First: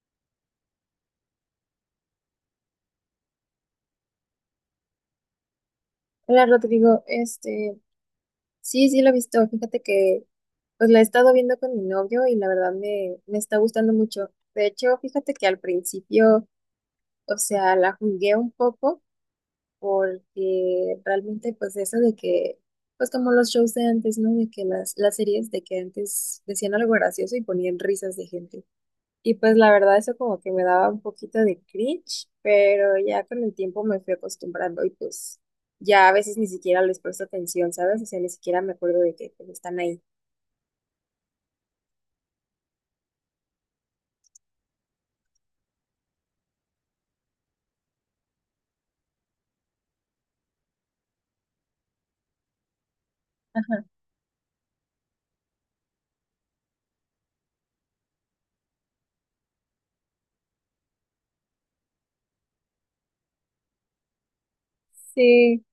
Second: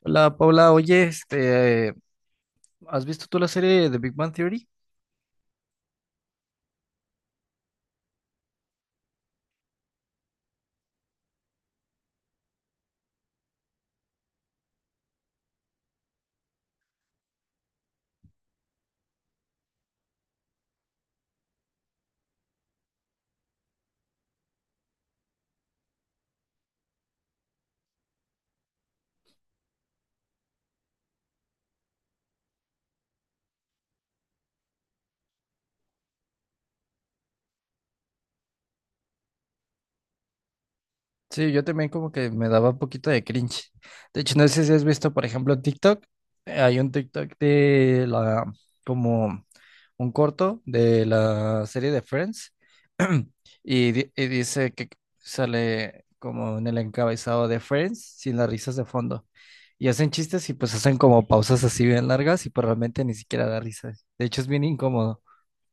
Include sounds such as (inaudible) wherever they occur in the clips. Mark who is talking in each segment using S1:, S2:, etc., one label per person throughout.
S1: Hola Paula, oye, ¿has visto tú la serie de Big Bang Theory?
S2: Hola Rodrigo, este, sí, sí lo he visto, fíjate que pues la he estado viendo con mi novio y la verdad me está gustando mucho. De hecho, fíjate que al principio, o sea, la jugué un poco porque realmente pues eso de que, pues como los shows de antes, ¿no? De que las series de que antes decían algo gracioso y ponían risas de gente. Y pues la verdad eso como que me daba un poquito de cringe, pero ya con el tiempo me fui acostumbrando y pues ya a veces ni siquiera les presto atención, ¿sabes? O sea, ni siquiera me acuerdo de que pues, están ahí.
S1: Sí, yo también como que me daba un poquito de cringe. De hecho, no sé si has visto, por ejemplo, en TikTok, hay un TikTok de la, como un corto de la serie de Friends (clears throat)
S2: Ajá.
S1: y dice que sale como en el encabezado de Friends sin las risas de fondo. Y hacen chistes y pues hacen como pausas así bien largas y pues realmente ni siquiera da risa. De hecho, es bien incómodo.
S2: Sí,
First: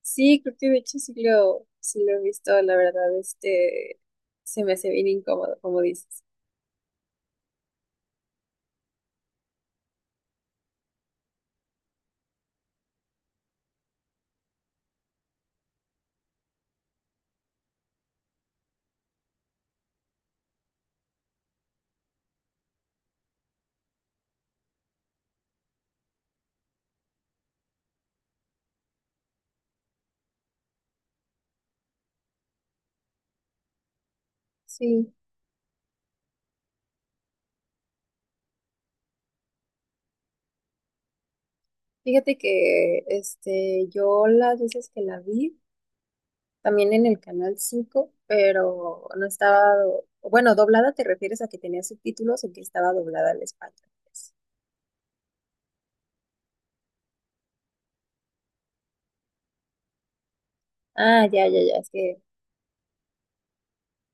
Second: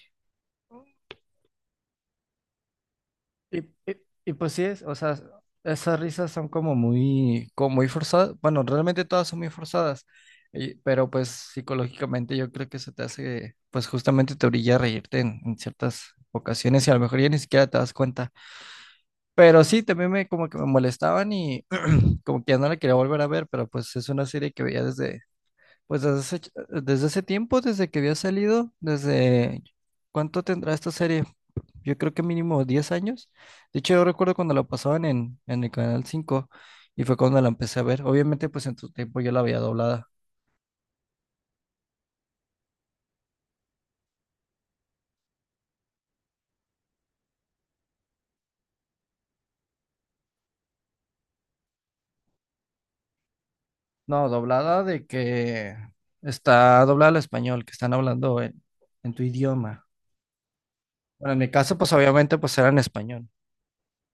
S2: sí, creo que de hecho sí lo he visto, la verdad,
S1: Y, y-
S2: este,
S1: y pues sí,
S2: se me
S1: es,
S2: hace
S1: o
S2: bien
S1: sea,
S2: incómodo, como
S1: esas
S2: dices.
S1: risas son como muy forzadas. Bueno, realmente todas son muy forzadas, pero pues psicológicamente yo creo que eso te hace, pues justamente te orilla a reírte en ciertas ocasiones y a lo mejor ya ni siquiera te das cuenta. Pero sí, también me como que me molestaban y (clears throat) como que ya no la quería volver a ver, pero pues es una serie que veía desde, pues desde hace, desde hace tiempo, desde que había salido, desde, ¿cuánto tendrá esta serie? Yo creo que mínimo 10 años. De hecho, yo recuerdo cuando la pasaban
S2: Sí,
S1: en el Canal 5 y fue cuando la empecé a ver. Obviamente, pues en tu tiempo yo la veía doblada.
S2: fíjate que, este, yo las veces que la vi, también en el canal 5 pero no estaba, bueno, doblada te refieres a que tenía subtítulos o que estaba doblada al español.
S1: No,
S2: ¿Pues?
S1: doblada de que está doblada al español, que están hablando en tu idioma.
S2: Ah,
S1: Bueno, en
S2: ya,
S1: mi
S2: ya,
S1: caso,
S2: ya, es
S1: pues
S2: que
S1: obviamente, pues era en español.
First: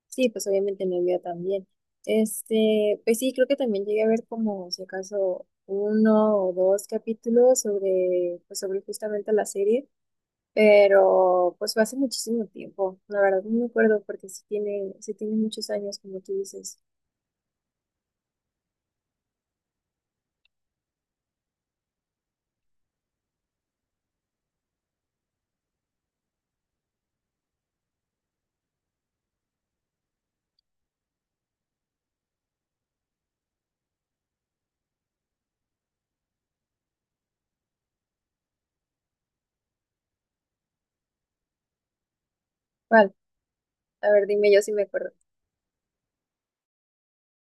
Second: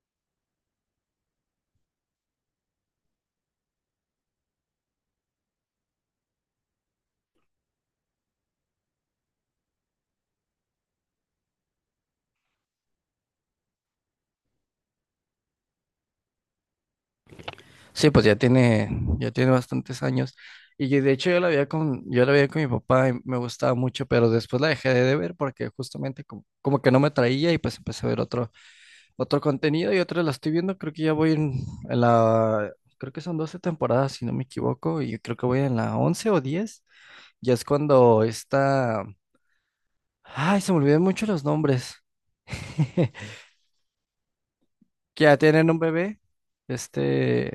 S2: sí, pues obviamente no había también. Este, pues sí, creo que también llegué a ver como si acaso uno o dos capítulos sobre, pues sobre justamente la serie, pero pues fue hace muchísimo tiempo, la verdad no me acuerdo porque sí tiene muchos años, como tú dices.
S1: Sí, pues ya tiene bastantes años. De hecho yo la veía con, yo la veía con mi papá y me gustaba mucho, pero después la dejé de ver porque justamente como, como que no me traía y pues empecé a ver otro, otro contenido y otra la estoy viendo. Creo que ya voy en la, creo que son 12 temporadas, si no me equivoco, y creo que voy en la 11 o 10. Ya es cuando está, ay, se me olvidan mucho los nombres.
S2: ¿Cuál?
S1: (laughs)
S2: A ver, dime yo si me acuerdo
S1: Que ya tienen un bebé, este,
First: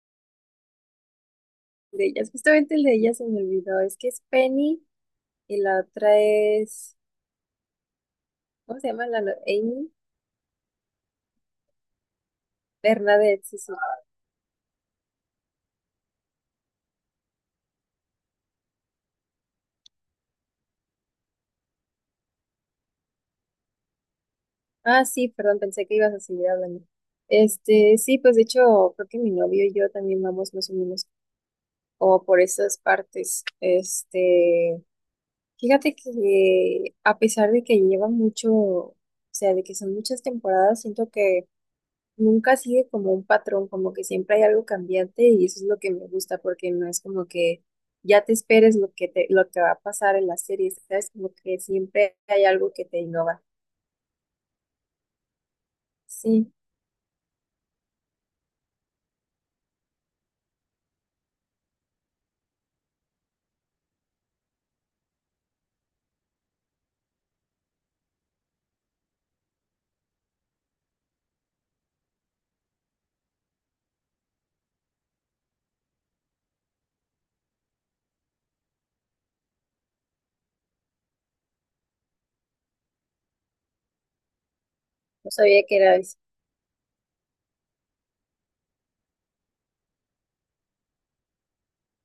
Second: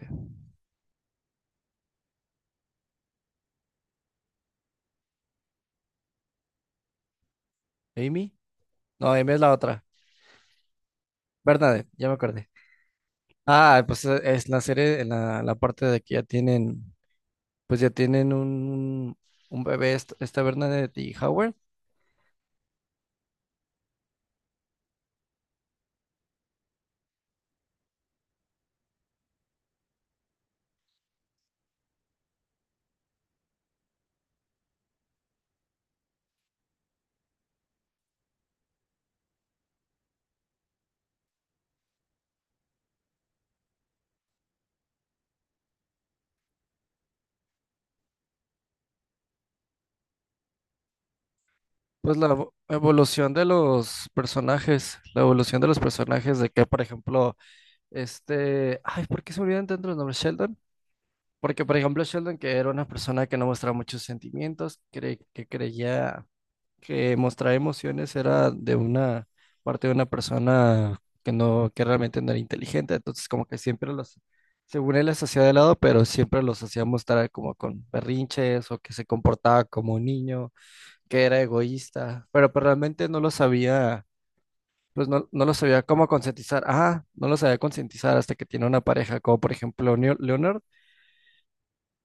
S2: de ellas. Justamente el de ellas se me olvidó. Es que es Penny y la otra es.
S1: Amy.
S2: ¿Cómo se llama
S1: No,
S2: la
S1: Amy es la otra.
S2: Amy?
S1: Bernadette, ya me acordé.
S2: Bernadette, sí, sí.
S1: Ah, pues es la serie, en la, la parte de que ya tienen, pues ya tienen un bebé, esta Bernadette y Howard.
S2: Ah, sí, perdón, pensé que ibas a seguir hablando. Este, sí, pues de hecho, creo que mi novio y yo también vamos más o menos como por esas partes. Este, fíjate que a pesar de que lleva mucho, o sea, de que son muchas temporadas, siento que nunca sigue como un patrón, como que siempre hay algo cambiante y eso es lo que me gusta porque no es como que ya te esperes lo que va a pasar en la serie, ¿sabes? Como que
S1: Pues
S2: siempre
S1: la
S2: hay algo que te
S1: evolución
S2: innova.
S1: de los personajes, la evolución de los personajes de
S2: Sí,
S1: que, por ejemplo, ay, ¿por qué se me olvidan tanto los nombres? Sheldon, porque por ejemplo Sheldon, que era una persona que no mostraba muchos sentimientos, que creía que mostrar emociones era de una parte de una persona que no, que realmente no era inteligente, entonces como que siempre los, según él las hacía de lado, pero siempre los hacía mostrar como con berrinches o que se comportaba como un niño que era egoísta, pero, pues, realmente no lo sabía, pues no,
S2: no
S1: no lo
S2: sabía que
S1: sabía
S2: era
S1: cómo
S2: eso.
S1: concientizar. Ah, no lo sabía concientizar hasta que tiene una pareja, como por ejemplo Leonard,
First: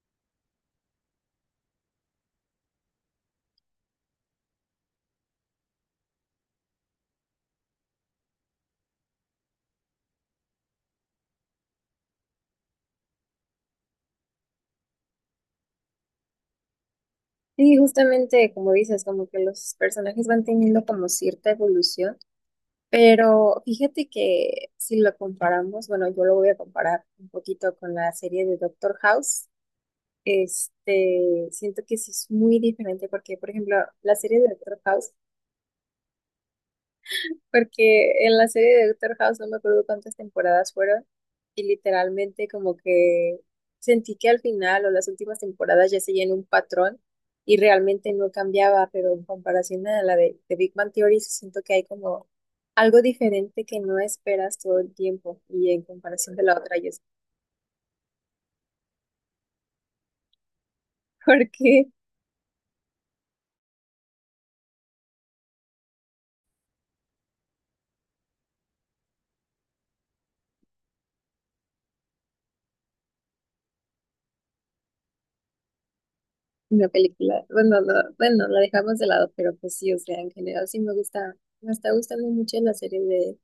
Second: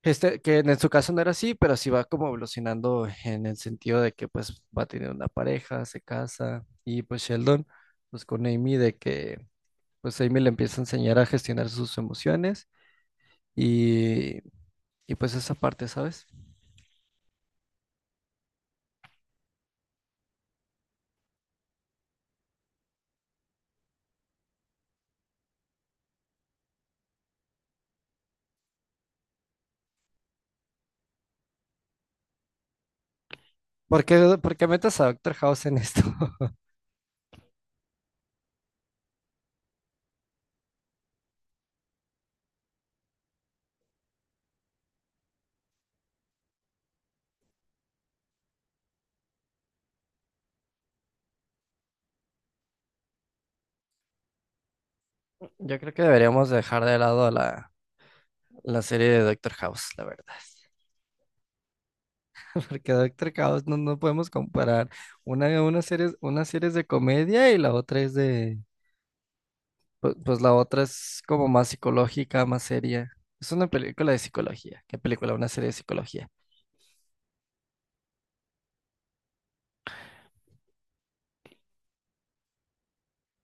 S1: que en su caso no era así, pero sí va como evolucionando en el sentido de que pues va a tener una pareja, se casa, y pues Sheldon, pues con Amy, de que pues Amy le empieza a enseñar a gestionar sus emociones y, y pues esa parte, ¿sabes?
S2: Sí, justamente como dices, como que los personajes van teniendo como cierta evolución, pero fíjate que si lo comparamos, bueno, yo lo voy a comparar un poquito con la serie de Doctor House. Este, siento que sí es muy diferente porque, por ejemplo, la serie de
S1: Por qué
S2: Doctor
S1: metes a
S2: House,
S1: Doctor House en esto? (laughs)
S2: porque en la serie de Doctor House no me acuerdo cuántas temporadas fueron y literalmente como que sentí que al final o las últimas temporadas ya seguían un patrón y realmente no cambiaba, pero en comparación a la de Big Bang Theory, sí siento que hay como algo diferente que no esperas todo el tiempo y
S1: Yo
S2: en
S1: creo que
S2: comparación de
S1: deberíamos
S2: la otra,
S1: dejar
S2: yo,
S1: de lado a la, la serie de Doctor House, la verdad.
S2: (laughs) porque
S1: (laughs) Porque Doctor House no, no podemos comparar. Una serie, una serie es de comedia y la otra es de... pues, la otra es como más psicológica, más seria. Es una película de psicología. ¿Qué película? Una serie de psicología.
S2: una película. Bueno, no, bueno, la dejamos de lado, pero pues sí, o sea, en general sí me gusta, me está gustando mucho la serie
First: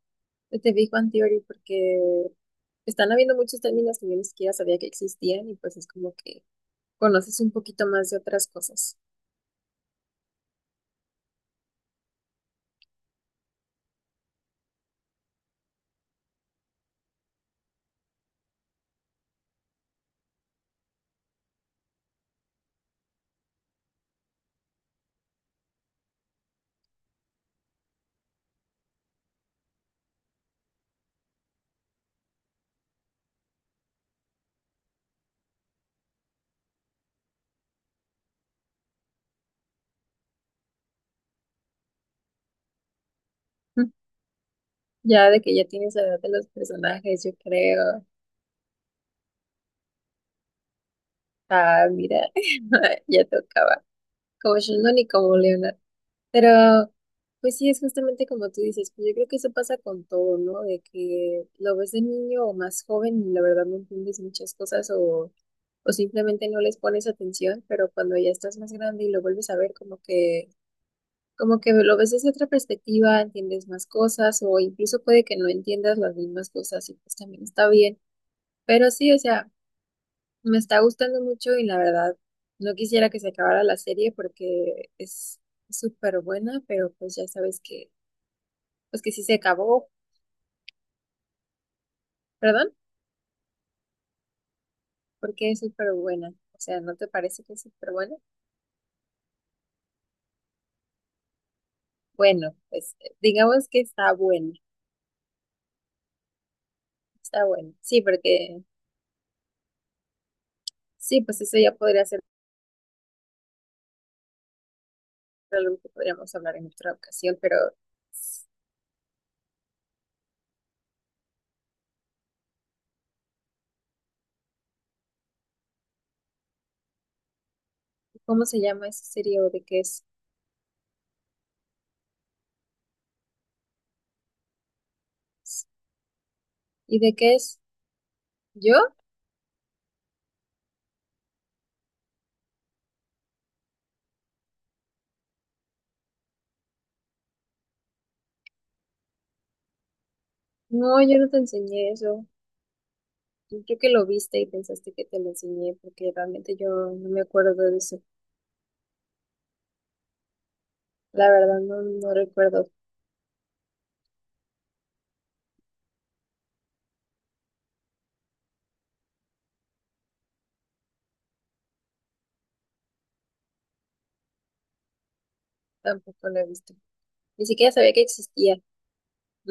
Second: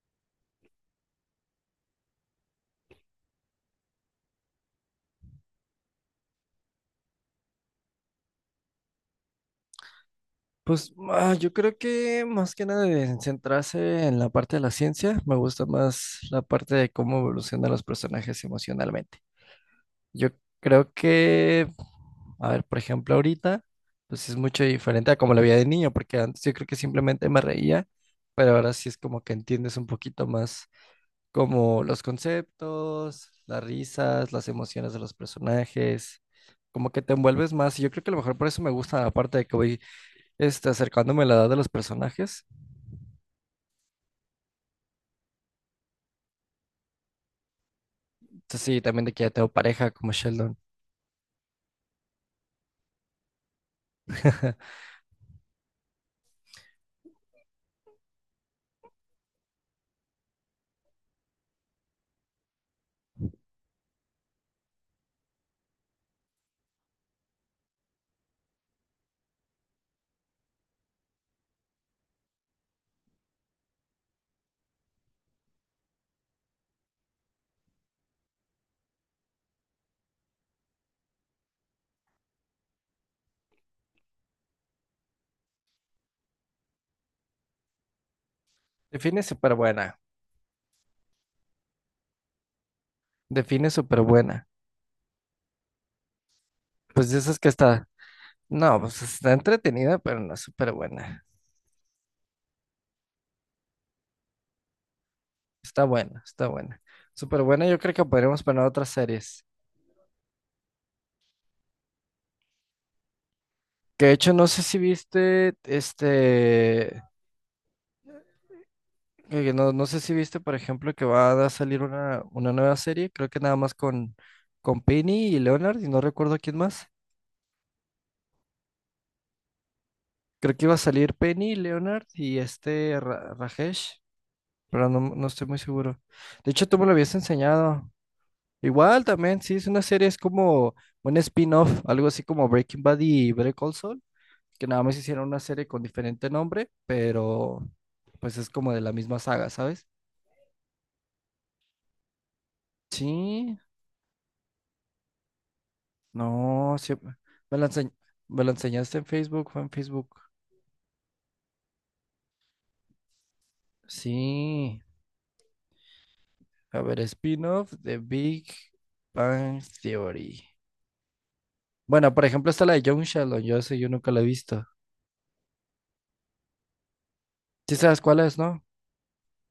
S2: de The Big Bang Theory porque están habiendo muchos términos que yo ni siquiera sabía que existían y pues es como que conoces un poquito más de otras cosas.
S1: Pues ah, yo creo que más que nada de centrarse en la parte de la ciencia, me gusta más la parte de cómo evolucionan los personajes emocionalmente. Yo creo que, a ver, por ejemplo, ahorita, pues es mucho diferente a como lo veía de niño, porque antes yo creo que simplemente me reía, pero ahora sí es como que entiendes un poquito más como los conceptos, las risas, las emociones de los personajes, como que te envuelves más. Y yo creo que a lo mejor por eso me gusta, aparte de que voy acercándome a la edad de los personajes.
S2: (laughs) Ya de que ya tienes la edad de los personajes, yo creo.
S1: Entonces, sí, también de que ya tengo pareja como Sheldon.
S2: Ah, mira, (laughs) ya tocaba. Como
S1: (laughs)
S2: Sheldon y como Leonard. Pero, pues sí, es justamente como tú dices, pues yo creo que eso pasa con todo, ¿no? De que lo ves de niño o más joven y la verdad no entiendes muchas cosas o simplemente no les pones atención, pero cuando ya estás más grande y lo vuelves a ver, como que lo ves desde otra perspectiva, entiendes más cosas o incluso puede que no entiendas las mismas cosas y pues también está bien. Pero sí, o sea, me está gustando mucho y la verdad no quisiera que se acabara la serie porque es súper buena, pero pues ya sabes que pues que
S1: Define
S2: sí se
S1: súper
S2: acabó,
S1: buena.
S2: perdón,
S1: Define súper buena.
S2: porque es súper buena. O sea, ¿no te
S1: Pues de esas
S2: parece
S1: que
S2: que es
S1: está.
S2: súper buena?
S1: No, pues está entretenida, pero no es súper buena.
S2: Bueno, pues digamos que está buena,
S1: Está buena, está buena. Súper
S2: está
S1: buena,
S2: buena.
S1: yo creo
S2: Sí,
S1: que podríamos
S2: porque
S1: poner otras series.
S2: sí, pues eso ya podría ser
S1: Que de hecho, no sé si viste,
S2: algo que podríamos hablar en otra ocasión, pero s-
S1: que no, no sé si viste, por ejemplo, que va a salir una nueva serie, creo que nada más con Penny y Leonard, y no recuerdo quién más.
S2: ¿cómo se llama esa serie o de qué es?
S1: Creo que iba a salir Penny, Leonard y este Rajesh, pero no, no estoy muy
S2: S-
S1: seguro. De hecho, tú me lo
S2: ¿Y de
S1: habías
S2: qué es?
S1: enseñado.
S2: ¿Yo?
S1: Igual también, sí, es una serie, es como un spin-off, algo así como Breaking Bad y Better Call Saul, que nada más hicieron una serie con diferente nombre, pero pues es como de la misma saga, ¿sabes?
S2: No, yo no te enseñé eso.
S1: Sí,
S2: Yo creo que lo viste y pensaste que te lo enseñé, porque realmente yo
S1: no, sí,
S2: no me acuerdo
S1: me la
S2: de
S1: enseñ-
S2: eso.
S1: me la enseñaste en Facebook, fue en Facebook.
S2: La verdad, no, no recuerdo,
S1: Sí, a ver, spin-off de Big Bang Theory. Bueno, por ejemplo, está la de Young Sheldon, yo sé, yo nunca la he visto.
S2: tampoco lo he visto. Ni siquiera
S1: Sí
S2: sabía
S1: sabes
S2: que
S1: cuál es,
S2: existía.
S1: ¿no?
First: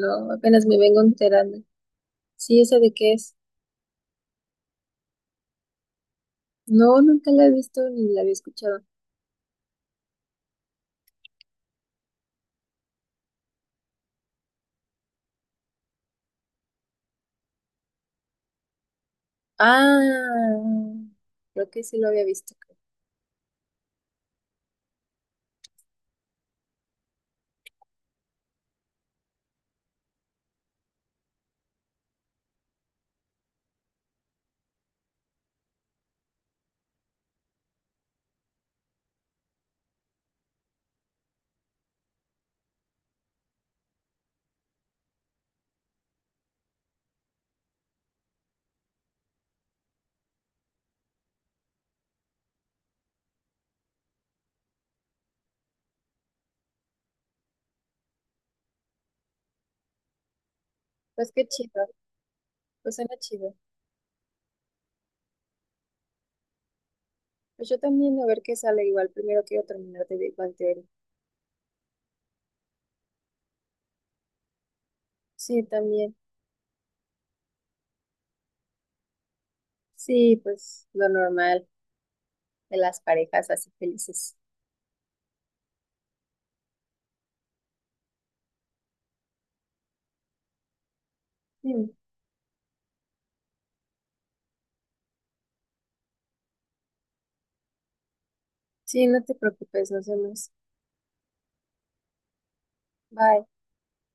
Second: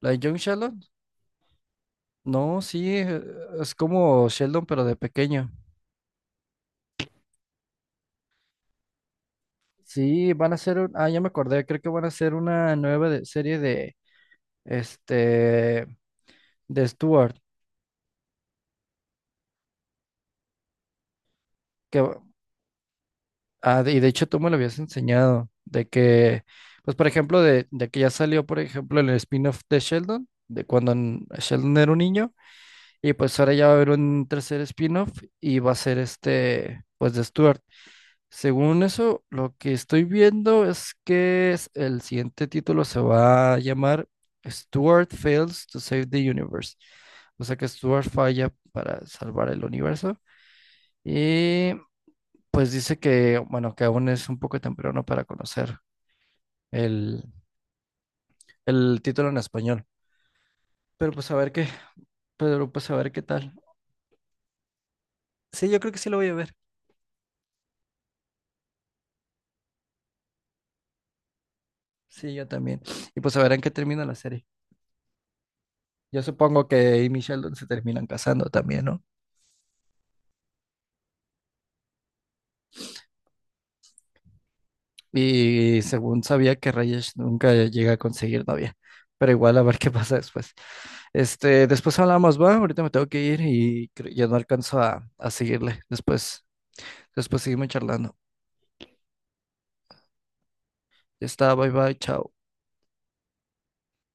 S1: La de Young
S2: apenas me
S1: Sheldon.
S2: vengo enterando.
S1: No,
S2: Sí, ¿esa
S1: sí,
S2: de qué es?
S1: es como Sheldon, pero de pequeño.
S2: No, nunca la he visto ni la había escuchado.
S1: Sí, van a hacer un, ah, ya me acordé, creo que van a hacer una nueva serie de, este, de Stuart,
S2: Ah, creo que sí
S1: que,
S2: lo había visto. Creo.
S1: ah, y de hecho tú me lo habías enseñado, de que, pues por ejemplo, de que ya salió, por ejemplo, el spin-off de Sheldon, de cuando Sheldon era un niño, y pues ahora ya va a haber un tercer spin-off y va a ser pues de Stuart. Según eso, lo que estoy viendo es que el siguiente título se va a llamar Stuart Fails to Save the Universe. O sea que Stuart falla para salvar el universo. Y pues dice que, bueno, que aún es un poco temprano para conocer el, el título en español. Pero pues
S2: Pues
S1: a
S2: qué
S1: ver qué,
S2: chido,
S1: pero pues a
S2: pues
S1: ver
S2: suena
S1: qué tal.
S2: chido.
S1: Sí, yo creo que sí lo voy a ver.
S2: Pues yo también, a ver qué sale igual. Primero quiero terminar de Big Bang Theory.
S1: Sí, yo también. Y pues a ver en qué termina la serie.
S2: Sí, también.
S1: Yo supongo que Amy y Sheldon se terminan casando también, ¿no?
S2: Sí, pues lo normal de las parejas así felices.
S1: Y según sabía que Rayesh nunca llega a conseguir novia. Pero igual a ver qué (laughs) pasa después. Este,
S2: Sí,
S1: después hablamos, va, ahorita me tengo que ir y ya no alcanzo a seguirle. Después, después seguimos charlando.
S2: sí, no te preocupes, nos vemos.
S1: Ya está, bye bye, chao.
S2: Bye.